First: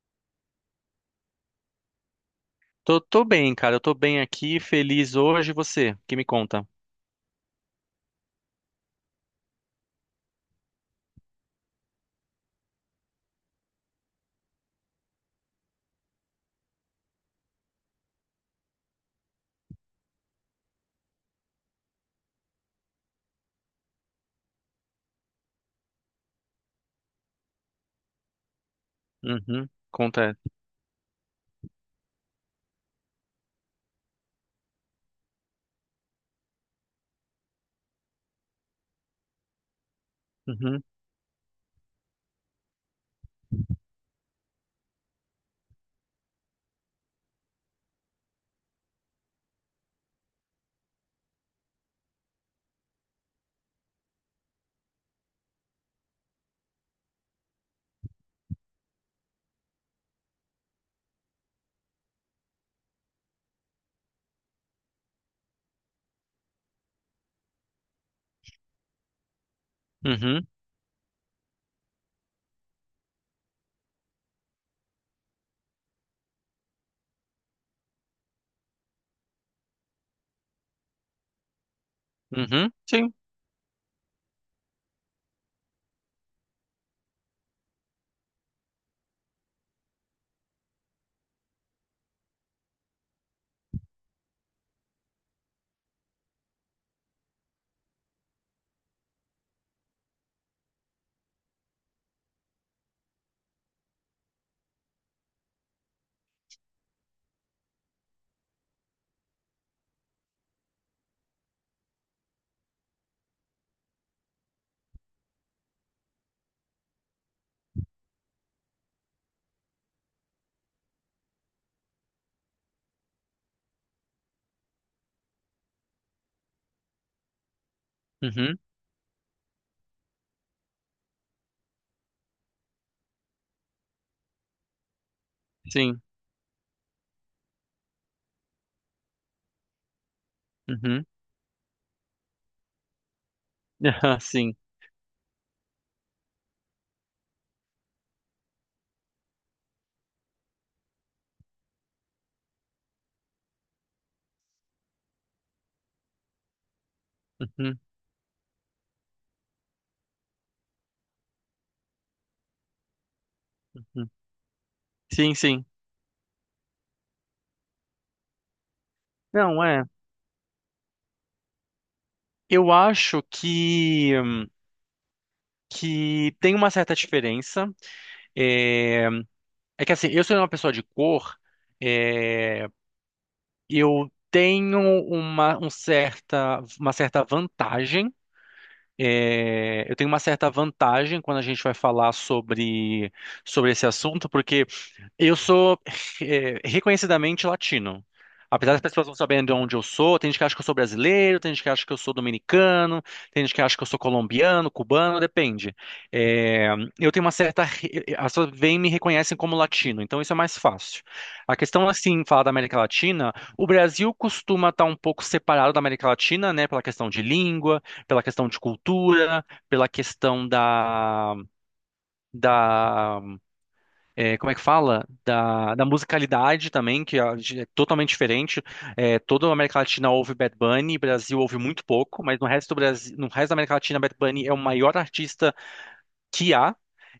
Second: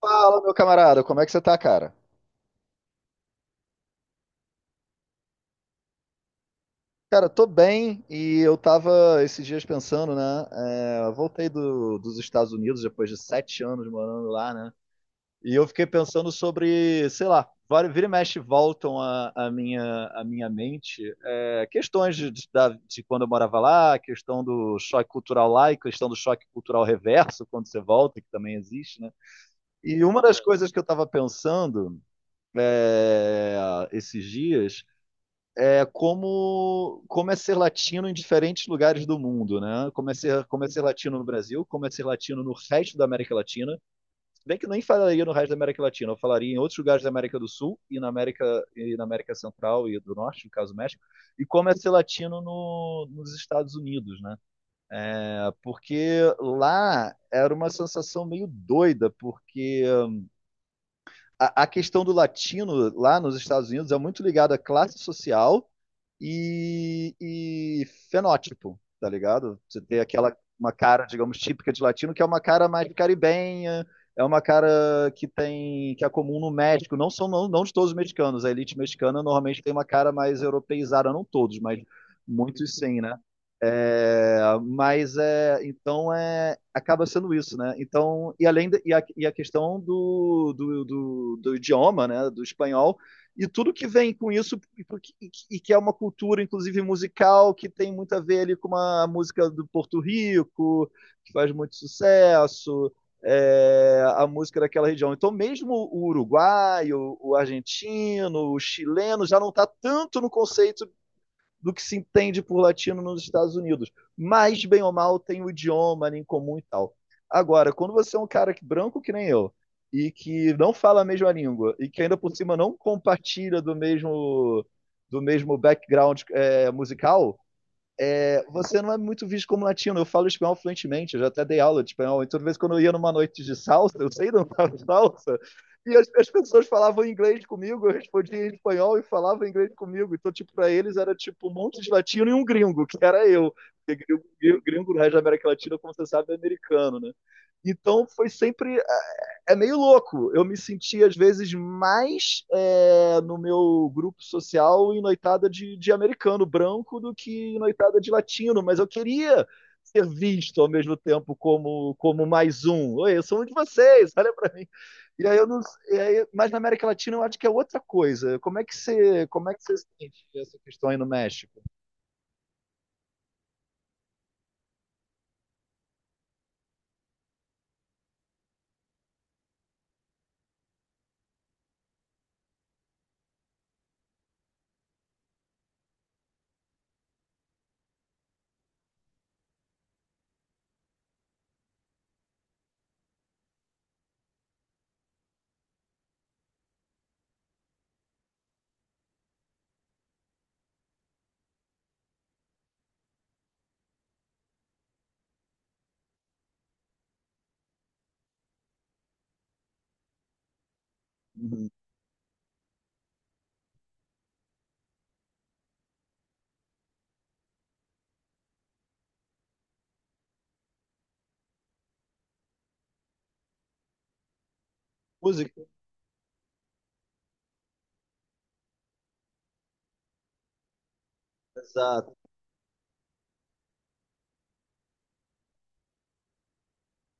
Fala, meu camarada, como é que você tá, cara? Tô bem, cara. Eu tô bem aqui, feliz hoje. E você, que me conta? Cara, tô bem e eu tava esses dias pensando, né? Eu voltei dos Estados Unidos depois de 7 anos morando lá, né? E eu fiquei pensando sobre, sei lá, vira e mexe voltam à minha mente, questões de quando eu morava lá, questão do choque cultural lá e questão do choque cultural reverso quando você volta, que também existe, né? Uhum, E uma conta. É. das coisas que eu estava pensando é, esses dias. É como ser latino em diferentes lugares do mundo, né? Como é ser Uhum, latino no Brasil, como é ser latino no resto da América Latina. Se bem que eu nem falaria no resto da América Latina, eu falaria em outros lugares da América do Sul e na América Central e do Norte, no caso do México, e como é ser latino no, nos Estados Unidos, né? É, porque lá era uma sensação meio doida, porque a questão do latino lá nos Estados Unidos é muito ligada à classe social e fenótipo, tá ligado? Você tem aquela uhum, uma cara, digamos, típica de latino, que é uma cara mais caribenha, é uma cara que é comum no México, não são não, não de todos os mexicanos, a elite mexicana normalmente tem uma cara mais europeizada, não todos, mas uhum, muitos sim, sim. né? Mas então, acaba sendo isso, né? Então, e a questão do idioma, né? Do espanhol e tudo que vem com isso e que é uma cultura, inclusive musical, que tem muito a ver ali com uma música do Porto Rico que faz muito sucesso, a música daquela região. Então, mesmo o uruguaio, o argentino, o chileno já não está tanto no conceito do que se entende por latino nos Estados Unidos. Mas, bem ou mal, tem o idioma ali em comum e tal. Agora, quando você é um cara branco que nem eu, e que não fala a mesma língua, e que ainda por cima não compartilha do mesmo background musical. é, Uhum, você não é muito visto como latino. Eu falo espanhol fluentemente, eu já até dei aula de espanhol. Então, de vez em quando eu ia numa noite de salsa, eu sei dançar salsa, e sim. as pessoas falavam inglês comigo, eu respondia em espanhol e falavam inglês comigo. Então, tipo, para eles Uhum, era tipo um monte de latino e um gringo, que era eu. Porque aham, sim. gringo, gringo no resto da América Latina, como você sabe, é americano, né? Então foi sempre meio louco. Eu me senti, às vezes, mais no meu grupo social em noitada de americano branco do que em Uhum, noitada de latino, mas eu queria ser visto ao mesmo tempo como mais um. Oi, eu sou um de uhum. vocês, olha para mim. E Sim, aí eu não, sim. e aí, mas na América Latina eu acho que é outra coisa. Como é que você, como é que Não, você é. sente essa questão aí no México? Eu acho que tem uma certa diferença. É, é que assim, eu sou uma pessoa de cor. É, eu tenho uma certa vantagem. Eu tenho uma certa vantagem quando a gente vai falar sobre esse assunto, porque eu sou reconhecidamente latino. Apesar das pessoas não saberem de onde eu sou, tem gente que acha que eu sou brasileiro, tem gente que acha que eu sou dominicano, tem gente que acha que eu sou colombiano, cubano, depende. Eh, eu tenho uma certa. Re- As pessoas vêm e me reconhecem como latino, então isso é mais fácil. A Uhum. questão, assim, falar da América Latina, o Brasil costuma estar um pouco separado da América Latina, né, pela questão de língua, pela questão de cultura, pela questão da, como é que fala? Música? Da musicalidade também, que a é totalmente diferente. É, toda a América Latina ouve Bad Bunny, Brasil ouve muito Exato. pouco, mas no resto do Brasil, no resto da América Latina, Bad Bunny é o maior artista que há.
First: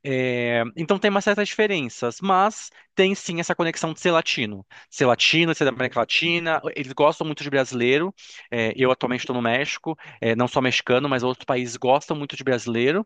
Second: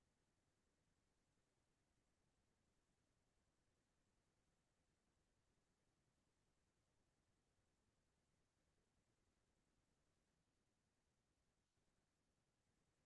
É, então tem umas certas diferenças, mas tem sim essa conexão de ser latino. Ser latino, ser da América Latina, eles gostam muito de brasileiro. É, eu atualmente estou no México, não só mexicano, mas outros países gostam muito de brasileiro.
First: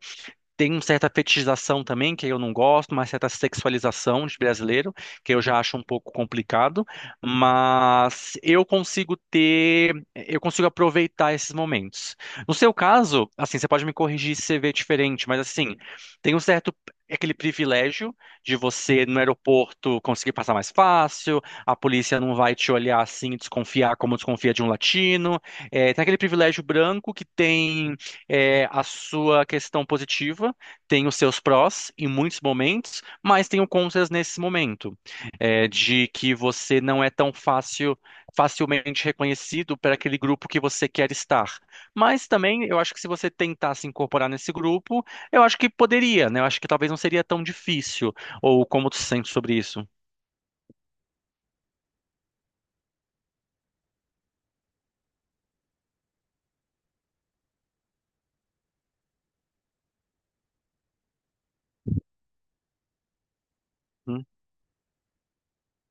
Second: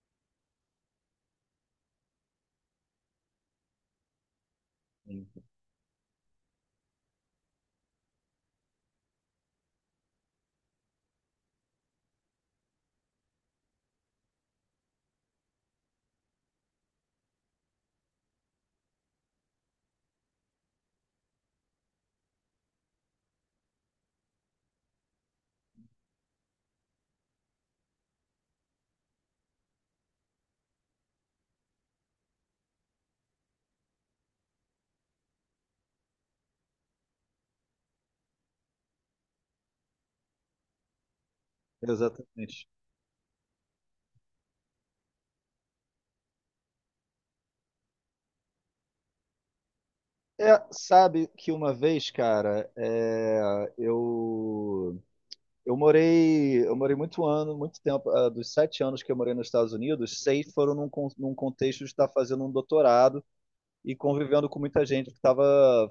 Tem uma certa fetichização também, que eu não gosto, uma certa sexualização de brasileiro, que eu já acho um pouco complicado, mas eu consigo aproveitar esses momentos. No seu caso, assim, você pode me corrigir se você vê diferente, mas assim, tem um certo aquele privilégio de você no aeroporto conseguir passar mais fácil, a polícia não vai te olhar assim e desconfiar como desconfia de um latino. É, tem aquele privilégio branco que tem, a sua questão positiva, tem os seus prós em muitos momentos, mas tem o contras nesse momento, de que você não é tão facilmente reconhecido para aquele grupo que você quer estar. Mas Exatamente. também eu acho que se você tentar se incorporar nesse grupo, eu acho que poderia, né? Eu acho que talvez não seria tão difícil. Ou como tu se sente sobre isso? Sabe que uma vez, cara, eu morei muito tempo, dos 7 anos que eu morei nos Estados Unidos, seis foram num contexto de estar fazendo um doutorado e Hum, convivendo com muita gente que estava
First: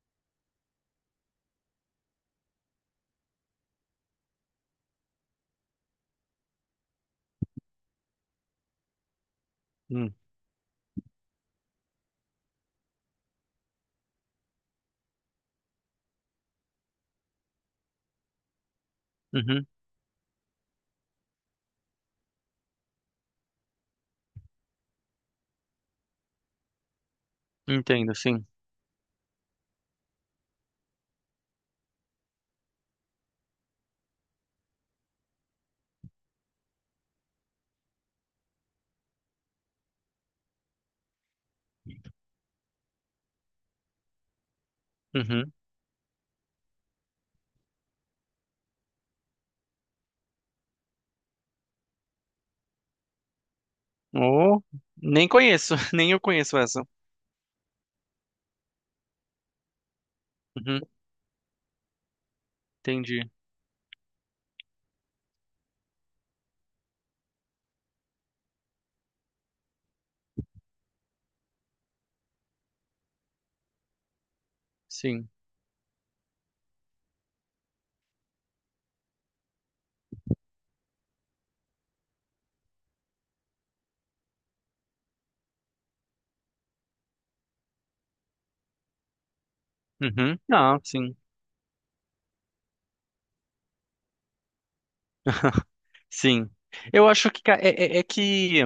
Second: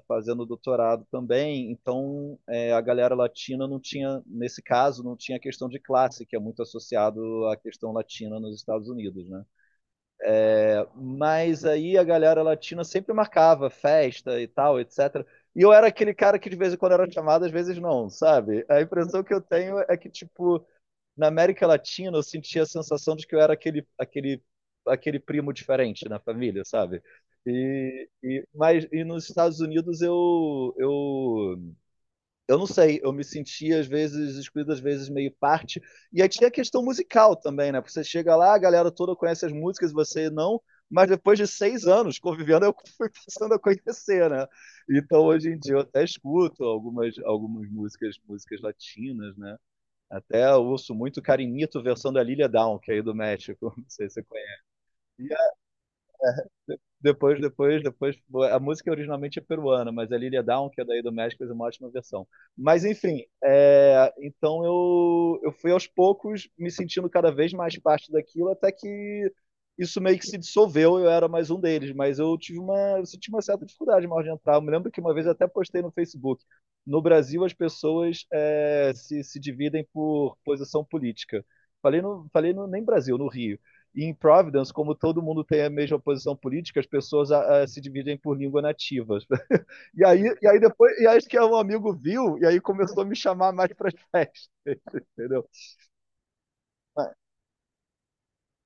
fazendo doutorado também. Então, a galera latina não tinha, nesse caso, não tinha a questão de classe, que é muito associado à questão latina nos Estados Unidos, né? hum, Mas aí a galera latina sempre marcava festa e tal, etc. E eu era aquele cara que de vez em quando era chamado, às vezes não, sabe? A impressão que eu uhum, tenho é que, tipo, na América Latina eu sentia a sensação de que eu era aquele primo diferente na família, sabe? E, entendo, e, sim. mas, e nos Estados Unidos eu não sei, eu me sentia às vezes excluído, às vezes meio parte. E aí tinha a questão musical também, né? Porque você chega lá, a galera toda conhece as músicas, você não. Mas depois de 6 anos convivendo, eu fui passando a conhecer, né? Então hoje Uhum. em dia eu até escuto algumas músicas latinas, né? Até eu ouço muito Carinito versão da Lilia Down, que é aí do México, não sei se você Oh, conhece. nem conheço, nem eu conheço essa. Depois, depois, depois. A música originalmente é peruana, mas a Lilia Down, que Uhum, é daí do México, fez uma ótima versão. Mas, enfim, entendi. Então eu fui aos poucos me sentindo cada vez mais parte daquilo, até que isso meio que se dissolveu, eu era mais um deles. Mas eu senti uma certa dificuldade mais de entrar. Eu me lembro que uma vez Sim. eu até postei no Facebook. No Brasil, as pessoas se dividem por posição política. Falei, nem Brasil, no Rio. E em Providence, como todo mundo tem a mesma posição política, as pessoas se dividem por língua nativa. E aí, Uhum. e aí Não, depois, e sim. acho que é um amigo viu, e aí começou a me chamar mais para as festas, entendeu? Sim. Eu Ah, acho que é que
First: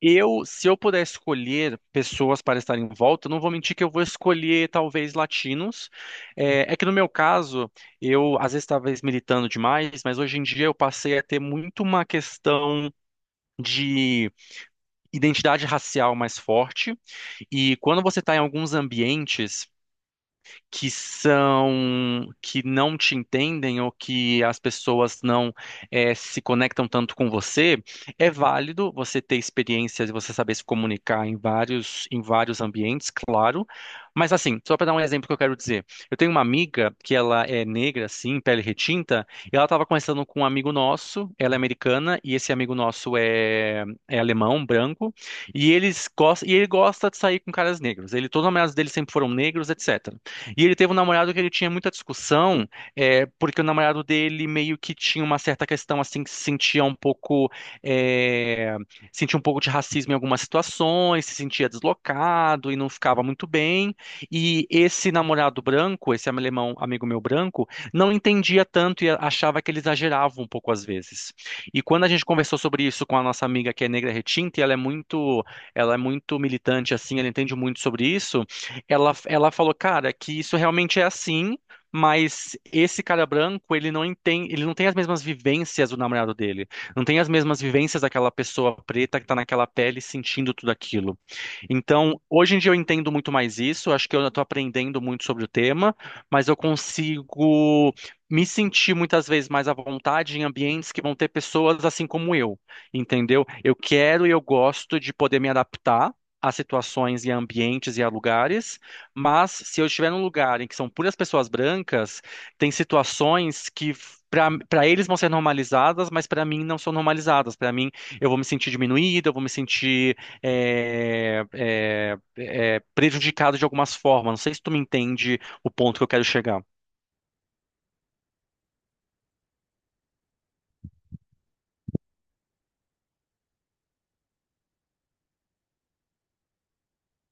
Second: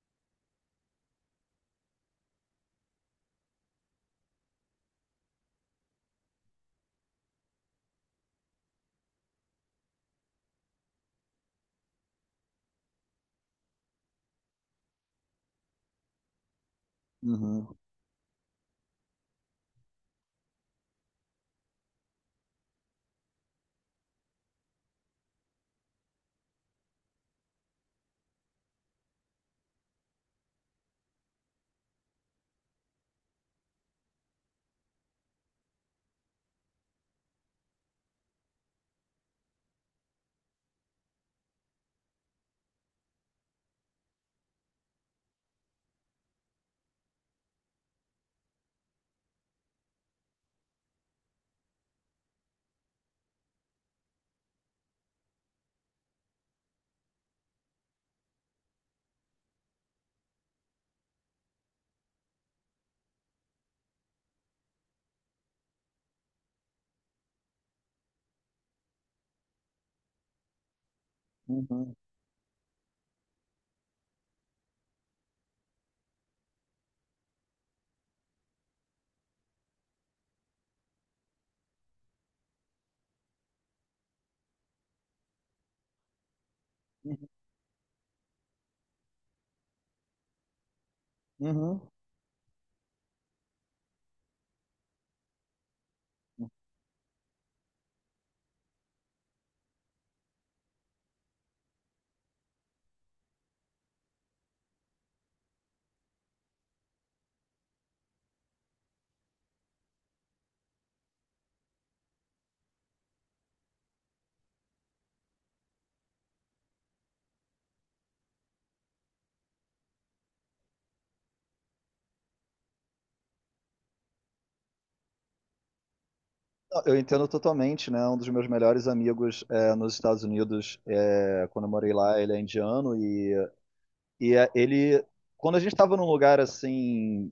eu, se eu puder escolher pessoas para estar em volta, eu não vou mentir que eu vou escolher talvez latinos. É que no meu caso, eu às vezes talvez militando demais, mas hoje em dia eu passei a ter muito uma questão de identidade racial mais forte. uhum, E quando você está em alguns ambientes que não te entendem ou que as pessoas não se conectam tanto com você, é válido você ter experiências e você saber se comunicar em vários ambientes, claro. Mas assim, só para dar um exemplo que eu quero dizer, eu tenho uma amiga que ela é negra, assim, pele retinta, e ela estava conversando com um amigo nosso, ela é americana e esse amigo nosso é alemão, branco, e ele gosta de sair com caras negros. Ele, todos os namorados dele sempre foram negros, etc. E ele teve um namorado que ele tinha muita discussão, porque o namorado dele meio que tinha uma certa questão assim que se sentia um pouco, é, sentia um pouco de racismo em algumas situações, se sentia deslocado e não ficava muito bem. E esse namorado branco, esse alemão amigo meu branco, não entendia tanto e achava que ele exagerava um pouco às vezes. E uhum, quando a gente conversou sobre isso com a nossa amiga que é negra retinta, ela é muito militante assim, ela entende muito sobre isso. Ela falou, cara, que isso realmente é assim, mas esse cara branco, ele não tem as mesmas vivências do namorado dele. Não tem uhum, as mesmas vivências daquela pessoa preta que tá naquela pele sentindo tudo aquilo. uhum. Então, hoje em dia eu entendo muito mais isso, acho que eu estou aprendendo muito sobre o tema, mas eu consigo me sentir muitas vezes mais à vontade em ambientes que vão ter pessoas assim como eu, entendeu? Eu quero e eu gosto de poder me adaptar a situações e a ambientes e a lugares, mas se eu estiver num lugar em que são puras pessoas brancas, tem situações que para eles vão ser normalizadas, mas para mim não são normalizadas. Para mim, eu vou me sentir diminuída, eu vou me sentir prejudicado de algumas formas. Não sei se tu me entende o ponto que eu quero chegar. Eu entendo totalmente, né? Um dos meus melhores amigos nos Estados Unidos, quando eu morei lá, ele é indiano e ele, quando a gente estava num lugar assim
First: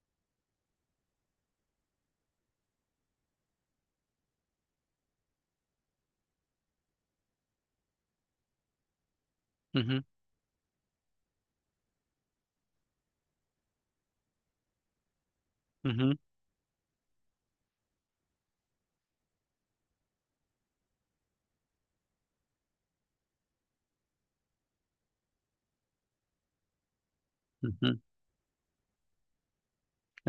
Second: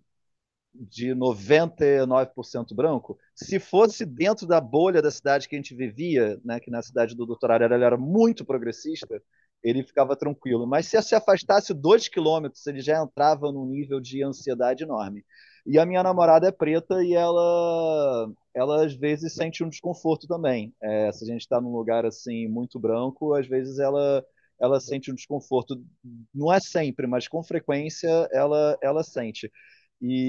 de 99% branco, se fosse dentro da bolha da cidade que a gente vivia, né, que na cidade do Dr. Arara ele era muito progressista, ele Uhum, ficava tranquilo. Mas se afastasse 2 km, ele já entrava num nível de ansiedade enorme. E a minha uhum, namorada é preta e ela às vezes sente um desconforto também. Se a gente está num lugar assim muito branco, às vezes ela sente um desconforto. Não é sempre, mas com uhum. frequência ela sente.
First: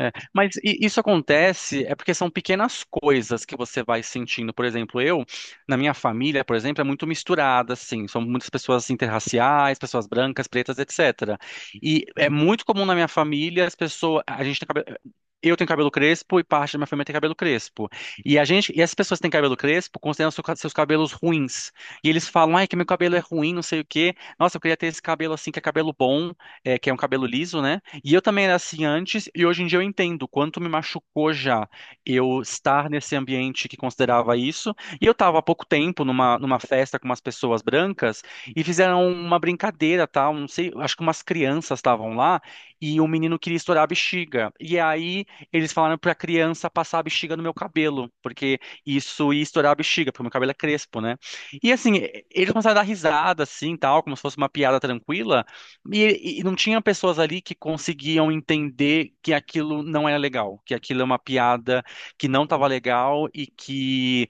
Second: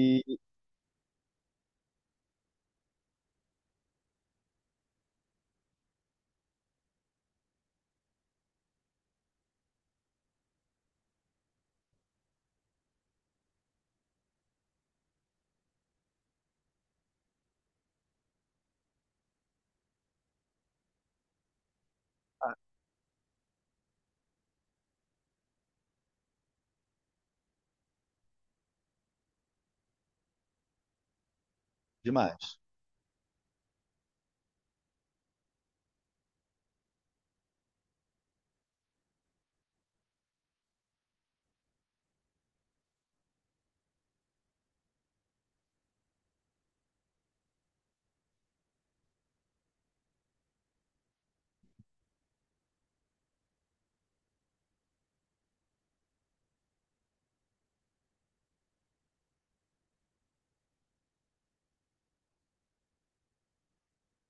É, mas isso acontece é porque são pequenas coisas que você vai sentindo. Por exemplo, eu, na minha família, por exemplo, é muito misturada, assim. São muitas pessoas interraciais, pessoas brancas, pretas, etc. E é muito comum na minha família as pessoas. A gente tem cabelo. Eu tenho cabelo crespo e parte da minha família tem cabelo crespo. E a gente, e as pessoas que têm cabelo crespo consideram seus cabelos ruins. E eles falam, ai, que meu cabelo é ruim, não sei o quê. Nossa, eu queria ter esse cabelo assim, que é cabelo bom, que é um cabelo liso, né? E eu também era assim antes, e hoje em dia eu entendo o quanto me machucou já eu demais. estar nesse ambiente que considerava isso. E eu estava há pouco tempo numa festa com umas pessoas brancas e fizeram uma brincadeira, tá? Não sei, acho que umas crianças estavam lá e o menino queria estourar a bexiga. E aí eles falaram para a criança passar a bexiga no meu cabelo, porque isso ia estourar a bexiga, porque meu cabelo é crespo, né? E assim, eles começaram a dar risada assim, tal, como se fosse uma piada tranquila. E não tinha pessoas ali que conseguiam entender que aquilo não era legal, que aquilo é uma piada que não estava legal e que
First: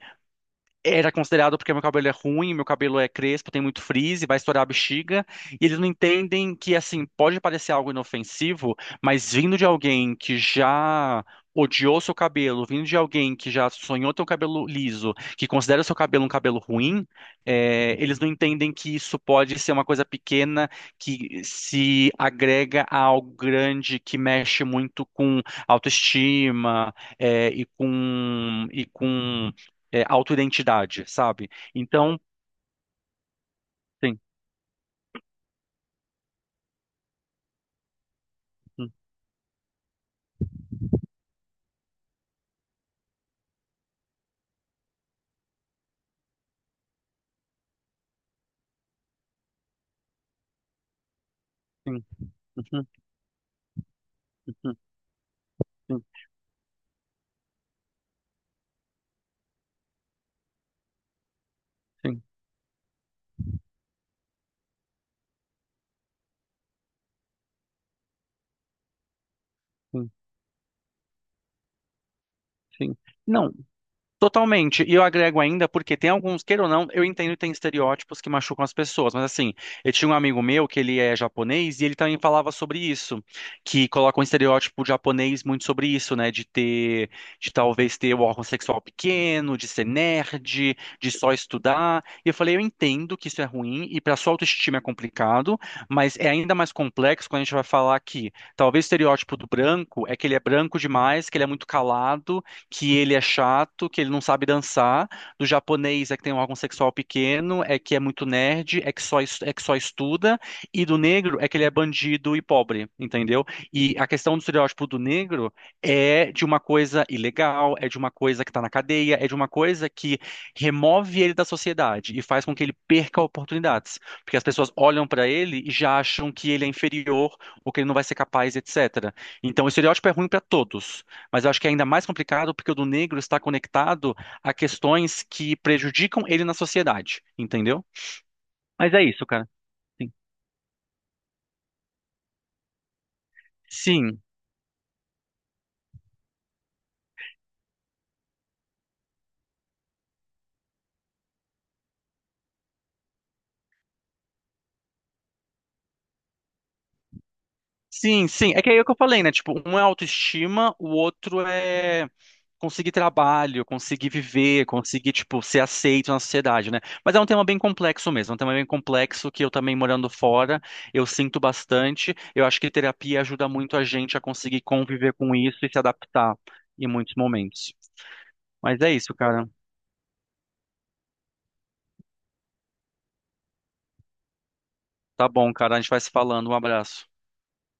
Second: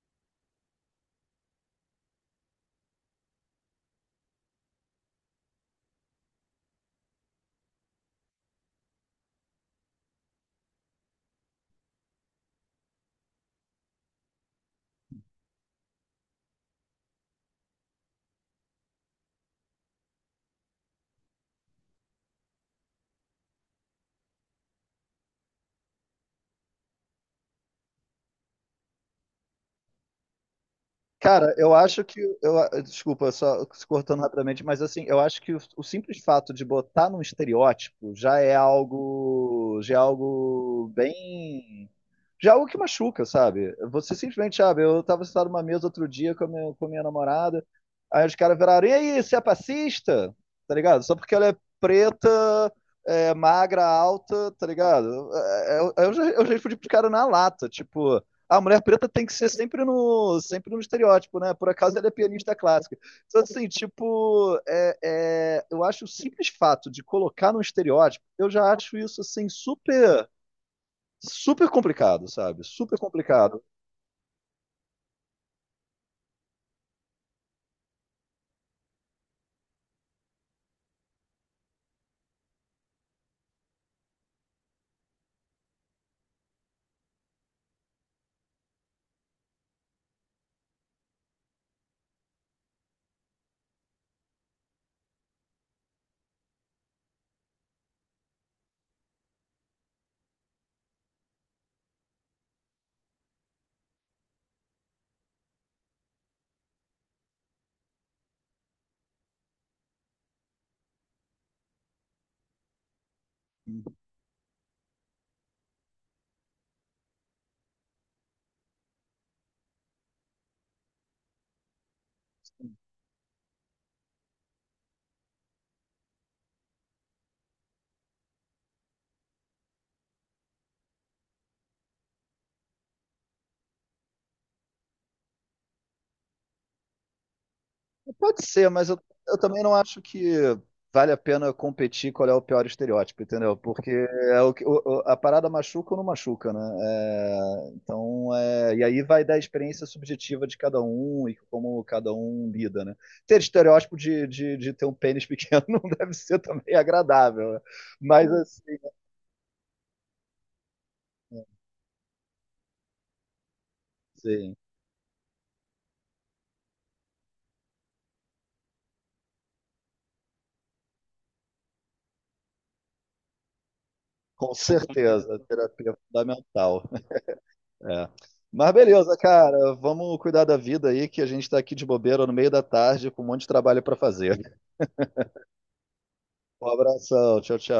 era considerado porque meu cabelo é ruim, meu cabelo é crespo, tem muito frizz, vai estourar a bexiga, e eles não entendem que, assim, pode parecer algo inofensivo, mas vindo de alguém que já odiou seu cabelo, vindo de alguém que já sonhou ter um cabelo liso, que considera seu cabelo um cabelo ruim, eles não entendem que isso pode ser uma coisa pequena que se agrega a algo grande que mexe muito com autoestima, e com, autoidentidade, sabe? Cara, eu acho que. Então, Eu, desculpa, só se sim, cortando rapidamente, mas assim, eu acho que o simples fato de botar num estereótipo já é sim, algo. Já é algo bem. Já é algo que machuca, sabe? Você simplesmente, sabe, eu tava sentado numa mesa outro dia com a minha namorada, aí os caras viraram, e aí, você é passista? Tá ligado? Só porque ela é sim, preta, sim, magra, alta, tá ligado? Eu, sim, eu, já- eu já respondi pro cara na lata, tipo. A mulher preta tem que ser sempre no estereótipo, né? Por acaso ela é sim, pianista clássica. Então, assim, tipo, eu acho o simples fato de colocar num estereótipo, eu já acho isso, assim, sim. super, super complicado, sabe? Sim. Super Não, complicado. totalmente. E eu agrego ainda porque tem alguns, queira ou não, eu entendo que tem estereótipos que machucam as pessoas, mas assim, eu tinha um amigo meu que ele é japonês e ele também falava sobre isso, que coloca um estereótipo japonês muito sobre isso, né, de ter, de talvez ter o órgão sexual pequeno, de ser nerd, de só estudar. E eu falei, eu entendo que isso é ruim e para sua autoestima é complicado, mas é ainda mais complexo quando a gente vai falar que talvez o estereótipo do branco é que ele é branco demais, que ele é muito calado, que ele é chato, que ele não sabe dançar. Do japonês é que tem um órgão sexual pequeno, é que é muito nerd, é que só estuda. E do negro é que ele é bandido e pobre, entendeu? E a questão do estereótipo do negro é de uma coisa ilegal, é de uma coisa que está na cadeia, é de uma coisa que remove ele da sociedade e faz com que ele perca oportunidades. Porque as pessoas olham para ele e já acham que ele é inferior ou que ele não vai ser capaz, etc. Então, o estereótipo é ruim para todos. Mas eu acho que é ainda mais complicado porque o do negro está conectado a questões que prejudicam ele na sociedade, entendeu? Pode ser, mas Mas eu, é isso, eu cara. também não acho Sim. que vale a pena competir qual é o pior estereótipo, entendeu? Porque Sim, é o, que- o- a parada machuca ou não machuca, né? Então, e aí vai da experiência subjetiva de cada um e como cada um lida, né? Ter estereótipo de ter um pênis pequeno não deve ser também agradável, né? sim, Mas sim. É assim, que é o que eu falei, né? Tipo, um é autoestima, o outro é conseguir trabalho, conseguir sim, viver, conseguir, tipo, ser aceito na sociedade, né? Mas é um tema bem complexo mesmo, é um tema bem complexo que eu também morando fora, eu sinto bastante. Eu acho que terapia ajuda muito a gente a com conseguir conviver com certeza, a isso e se terapia é adaptar fundamental. em muitos momentos. É. Mas Mas é isso, beleza, cara. cara. Vamos cuidar da vida aí, que a gente tá aqui de bobeira no meio da tarde com um monte de trabalho pra fazer. Tá bom, cara. A gente vai se falando. Um Um abraço. abração. Tchau, tchau.